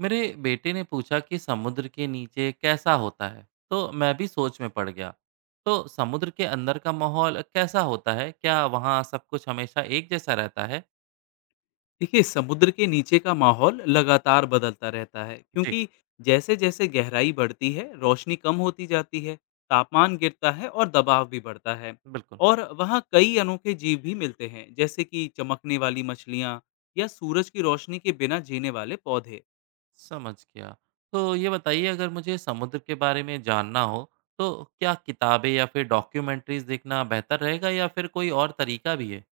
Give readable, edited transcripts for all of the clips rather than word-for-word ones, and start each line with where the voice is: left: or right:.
right: मेरे बेटे ने पूछा कि समुद्र के नीचे कैसा होता है तो मैं भी सोच में पड़ गया। तो समुद्र के अंदर का माहौल कैसा होता है? क्या वहाँ सब कुछ हमेशा एक जैसा रहता है?
left: देखिए, समुद्र के नीचे का माहौल लगातार बदलता रहता है,
right: जी।
left: क्योंकि जैसे जैसे गहराई बढ़ती है रोशनी कम होती जाती है। तापमान गिरता है और दबाव भी बढ़ता है।
right: बिल्कुल।
left: और वहाँ कई अनोखे जीव भी मिलते हैं, जैसे कि चमकने वाली मछलियाँ या सूरज की रोशनी के बिना जीने वाले पौधे।
right: समझ गया। तो ये बताइए, अगर मुझे समुद्र के बारे में जानना हो तो क्या किताबें या फिर डॉक्यूमेंट्रीज देखना बेहतर रहेगा या फिर कोई और तरीका भी है?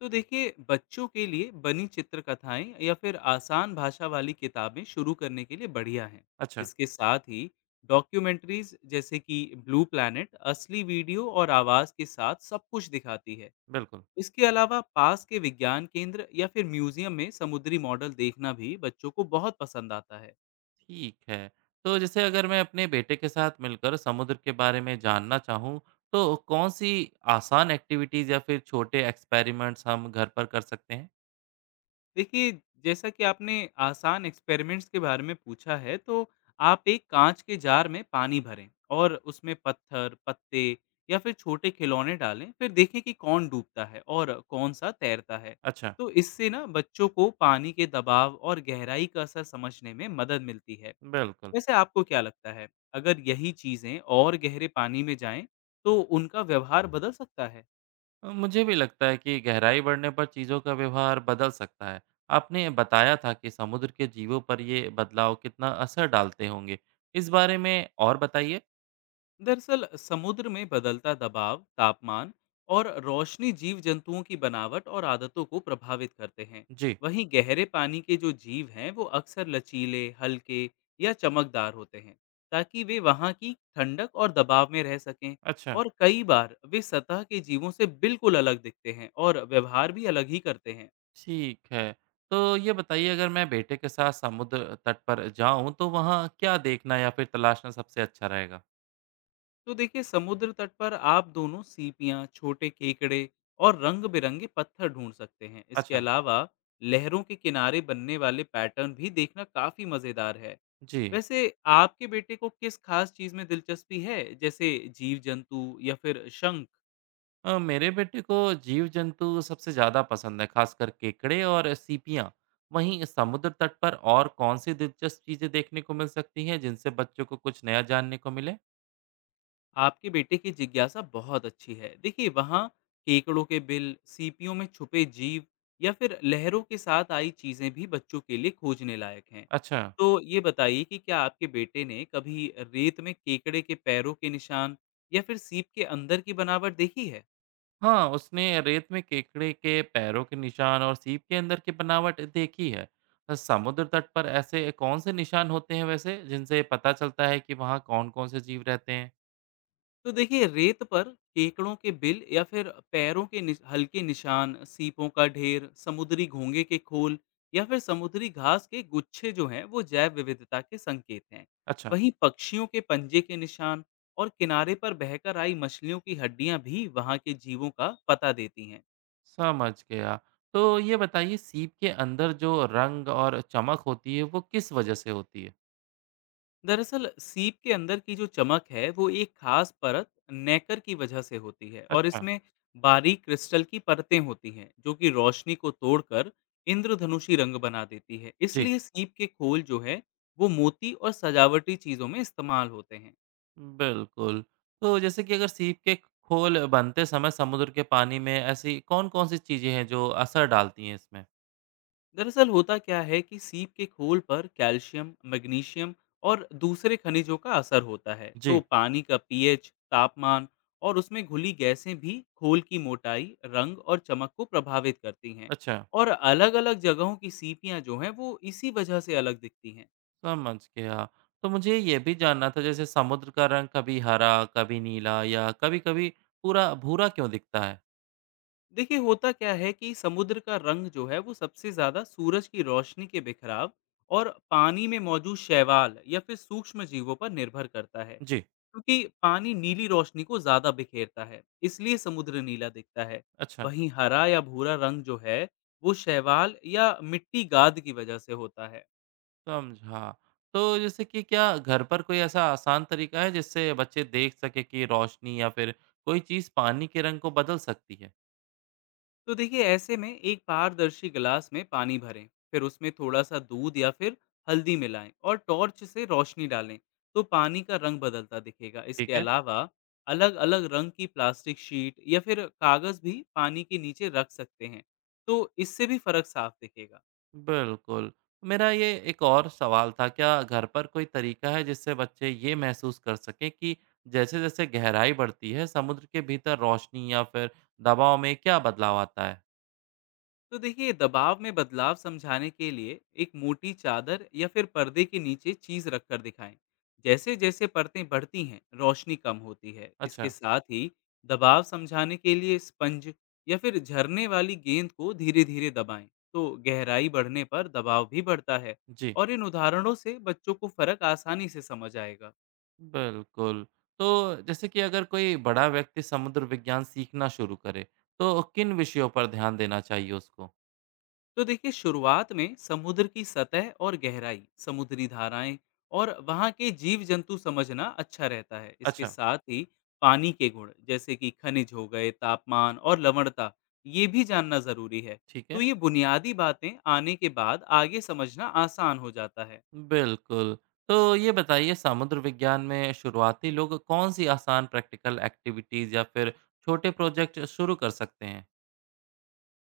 left: तो देखिए, बच्चों के लिए बनी चित्रकथाएं या फिर आसान भाषा वाली किताबें शुरू करने के लिए बढ़िया हैं।
right: अच्छा।
left: इसके साथ ही डॉक्यूमेंट्रीज जैसे कि ब्लू प्लैनेट असली वीडियो और आवाज़ के साथ सब कुछ दिखाती है।
right: बिल्कुल।
left: इसके अलावा पास के विज्ञान केंद्र या फिर म्यूजियम में समुद्री मॉडल देखना भी बच्चों को बहुत पसंद आता है।
right: ठीक है। तो जैसे अगर मैं अपने बेटे के साथ मिलकर समुद्र के बारे में जानना चाहूँ तो कौन सी आसान एक्टिविटीज़ या फिर छोटे एक्सपेरिमेंट्स हम घर पर कर सकते हैं?
left: देखिए, जैसा कि आपने आसान एक्सपेरिमेंट्स के बारे में पूछा है, तो आप एक कांच के जार में पानी भरें और उसमें पत्थर, पत्ते या फिर छोटे खिलौने डालें। फिर देखें कि कौन डूबता है और कौन-सा तैरता है।
right: अच्छा।
left: तो इससे ना बच्चों को पानी के दबाव और गहराई का असर समझने में मदद मिलती है।
right: बिल्कुल।
left: वैसे आपको क्या लगता है, अगर यही चीज़ें और गहरे पानी में जाएँ, तो उनका व्यवहार बदल सकता है?
right: मुझे भी लगता है कि गहराई बढ़ने पर चीज़ों का व्यवहार बदल सकता है। आपने बताया था कि समुद्र के जीवों पर ये बदलाव कितना असर डालते होंगे, इस बारे में और बताइए।
left: दरअसल समुद्र में बदलता दबाव, तापमान और रोशनी जीव जंतुओं की बनावट और आदतों को प्रभावित करते हैं।
right: जी।
left: वहीं गहरे पानी के जो जीव हैं वो अक्सर लचीले, हल्के या चमकदार होते हैं, ताकि वे वहाँ की ठंडक और दबाव में रह सकें।
right: अच्छा।
left: और कई बार वे सतह के जीवों से बिल्कुल अलग दिखते हैं और व्यवहार भी अलग ही करते हैं।
right: ठीक है। तो ये बताइए, अगर मैं बेटे के साथ समुद्र तट पर जाऊँ तो वहाँ क्या देखना या फिर तलाशना सबसे अच्छा रहेगा?
left: तो देखिए, समुद्र तट पर आप दोनों सीपियाँ, छोटे केकड़े और रंग-बिरंगे पत्थर ढूंढ सकते हैं। इसके
right: अच्छा।
left: अलावा लहरों के किनारे बनने वाले पैटर्न भी देखना काफ़ी मज़ेदार है।
right: जी।
left: वैसे आपके बेटे को किस खास चीज़ में दिलचस्पी है, जैसे जीव-जंतु या फिर शंख?
right: मेरे बेटे को जीव-जंतु सबसे ज़्यादा पसंद है, खासकर केकड़े और सीपियाँ। वहीं समुद्र तट पर और कौन-सी दिलचस्प चीज़ें देखने को मिल सकती हैं जिनसे बच्चों को कुछ नया जानने को मिले?
left: आपके बेटे की जिज्ञासा बहुत अच्छी है। देखिए, वहाँ केकड़ों के बिल, सीपियों में छुपे जीव या फिर लहरों के साथ आई चीजें भी बच्चों के लिए खोजने लायक हैं।
right: अच्छा।
left: तो ये बताइए कि क्या आपके बेटे ने कभी रेत में केकड़े के पैरों के निशान या फिर सीप के अंदर की बनावट देखी है?
right: हाँ, उसने रेत में केकड़े के पैरों के निशान और सीप के अंदर की बनावट देखी है। समुद्र तट पर ऐसे कौन से निशान होते हैं वैसे, जिनसे पता चलता है कि वहाँ कौन-कौन से जीव रहते हैं?
left: तो देखिए, रेत पर केकड़ों के बिल या फिर हल्के निशान, सीपों का ढेर, समुद्री घोंगे के खोल या फिर समुद्री घास के गुच्छे जो हैं वो जैव विविधता के संकेत हैं।
right: अच्छा।
left: वहीं पक्षियों के पंजे के निशान और किनारे पर बहकर आई मछलियों की हड्डियां भी वहां के जीवों का पता देती हैं।
right: समझ गया। तो ये बताइए, सीप के अंदर जो रंग और चमक होती है, वो किस वजह से होती है?
left: दरअसल सीप के अंदर की जो चमक है वो एक खास परत नेकर की वजह से होती है, और
right: अच्छा।
left: इसमें बारीक क्रिस्टल की परतें होती हैं जो कि रोशनी को तोड़कर इंद्रधनुषी रंग बना देती है।
right: जी।
left: इसलिए सीप के खोल जो है वो मोती और सजावटी चीजों में इस्तेमाल होते हैं।
right: बिल्कुल। तो जैसे कि अगर सीप के खोल बनते समय समुद्र के पानी में ऐसी कौन-कौन सी चीज़ें हैं जो असर डालती हैं इसमें?
left: दरअसल होता क्या है कि सीप के खोल पर कैल्शियम, मैग्नीशियम और दूसरे खनिजों का असर होता है। तो
right: जी।
left: पानी का पीएच, तापमान और उसमें घुली गैसें भी खोल की मोटाई, रंग और चमक को प्रभावित करती हैं।
right: अच्छा।
left: और अलग-अलग जगहों की सीपियां जो हैं वो इसी वजह से अलग दिखती हैं।
right: समझ गया। तो मुझे ये भी जानना था, जैसे समुद्र का रंग कभी हरा, कभी नीला या कभी-कभी पूरा भूरा क्यों दिखता है?
left: देखिए, होता क्या है कि समुद्र का रंग जो है वो सबसे ज्यादा सूरज की रोशनी के बिखराव और पानी में मौजूद शैवाल या फिर सूक्ष्म जीवों पर निर्भर करता है।
right: जी।
left: क्योंकि पानी नीली रोशनी को ज्यादा बिखेरता है इसलिए समुद्र नीला दिखता है।
right: अच्छा।
left: वहीं हरा या भूरा रंग जो है वो शैवाल या मिट्टी गाद की वजह से होता है।
right: समझा। तो जैसे कि क्या घर पर कोई ऐसा आसान तरीका है जिससे बच्चे देख सकें कि रोशनी या फिर कोई चीज़ पानी के रंग को बदल सकती है?
left: तो देखिए, ऐसे में एक पारदर्शी गिलास में पानी भरें, फिर उसमें थोड़ा सा दूध या फिर हल्दी मिलाएं और टॉर्च से रोशनी डालें। तो पानी का रंग बदलता दिखेगा। इसके
right: ठीक है।
left: अलावा अलग अलग रंग की प्लास्टिक शीट या फिर कागज़ भी पानी के नीचे रख सकते हैं, तो इससे भी फर्क साफ दिखेगा।
right: बिल्कुल। मेरा ये एक और सवाल था, क्या घर पर कोई तरीका है जिससे बच्चे ये महसूस कर सकें कि जैसे-जैसे गहराई बढ़ती है, समुद्र के भीतर रोशनी या फिर दबाव में क्या बदलाव आता है?
left: तो देखिए, दबाव में बदलाव समझाने के लिए एक मोटी चादर या फिर पर्दे के नीचे चीज रखकर दिखाएं। जैसे जैसे परतें बढ़ती हैं रोशनी कम होती है। इसके
right: अच्छा।
left: साथ ही दबाव समझाने के लिए स्पंज या फिर झरने वाली गेंद को धीरे धीरे दबाएं, तो गहराई बढ़ने पर दबाव भी बढ़ता है।
right: जी।
left: और इन उदाहरणों से बच्चों को फर्क आसानी से समझ आएगा।
right: बिल्कुल। तो जैसे कि अगर कोई बड़ा व्यक्ति समुद्र विज्ञान सीखना शुरू करे, तो किन विषयों पर ध्यान देना चाहिए उसको?
left: तो देखिए, शुरुआत में समुद्र की सतह और गहराई, समुद्री धाराएं और वहां के जीव जंतु समझना अच्छा रहता है। इसके
right: अच्छा।
left: साथ ही पानी के गुण जैसे कि खनिज हो गए, तापमान और लवणता, ये भी जानना जरूरी है।
right: ठीक
left: तो
right: है।
left: ये बुनियादी बातें आने के बाद आगे समझना आसान हो जाता है।
right: बिल्कुल। तो ये बताइए, समुद्र विज्ञान में शुरुआती लोग कौन सी आसान प्रैक्टिकल एक्टिविटीज़ या फिर छोटे प्रोजेक्ट शुरू कर सकते हैं?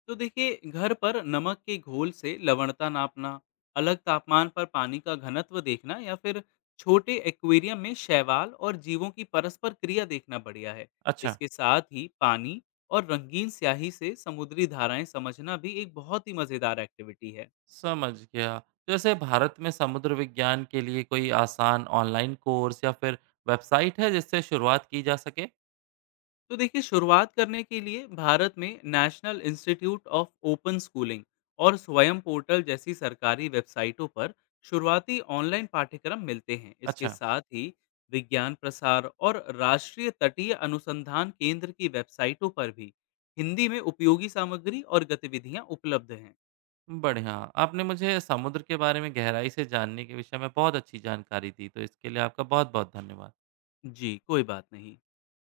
left: तो देखिए, घर पर नमक के घोल से लवणता नापना, अलग तापमान पर पानी का घनत्व देखना या फिर छोटे एक्वेरियम में शैवाल और जीवों की परस्पर क्रिया देखना बढ़िया है।
right: अच्छा।
left: इसके साथ ही पानी और रंगीन स्याही से समुद्री धाराएं समझना भी एक बहुत ही मजेदार एक्टिविटी है।
right: समझ गया। जैसे भारत में समुद्र विज्ञान के लिए कोई आसान ऑनलाइन कोर्स या फिर वेबसाइट है जिससे शुरुआत की जा सके?
left: तो देखिए, शुरुआत करने के लिए भारत में national institute of open schooling और स्वयं पोर्टल जैसी सरकारी वेबसाइटों पर शुरुआती ऑनलाइन पाठ्यक्रम मिलते हैं। इसके
right: अच्छा।
left: साथ ही विज्ञान प्रसार और राष्ट्रीय तटीय अनुसंधान केंद्र की वेबसाइटों पर भी हिंदी में उपयोगी सामग्री और गतिविधियां उपलब्ध हैं।
right: बढ़िया। आपने मुझे समुद्र के बारे में गहराई से जानने के विषय में बहुत अच्छी जानकारी दी, तो इसके लिए आपका बहुत-बहुत धन्यवाद।
left: जी, कोई बात नहीं।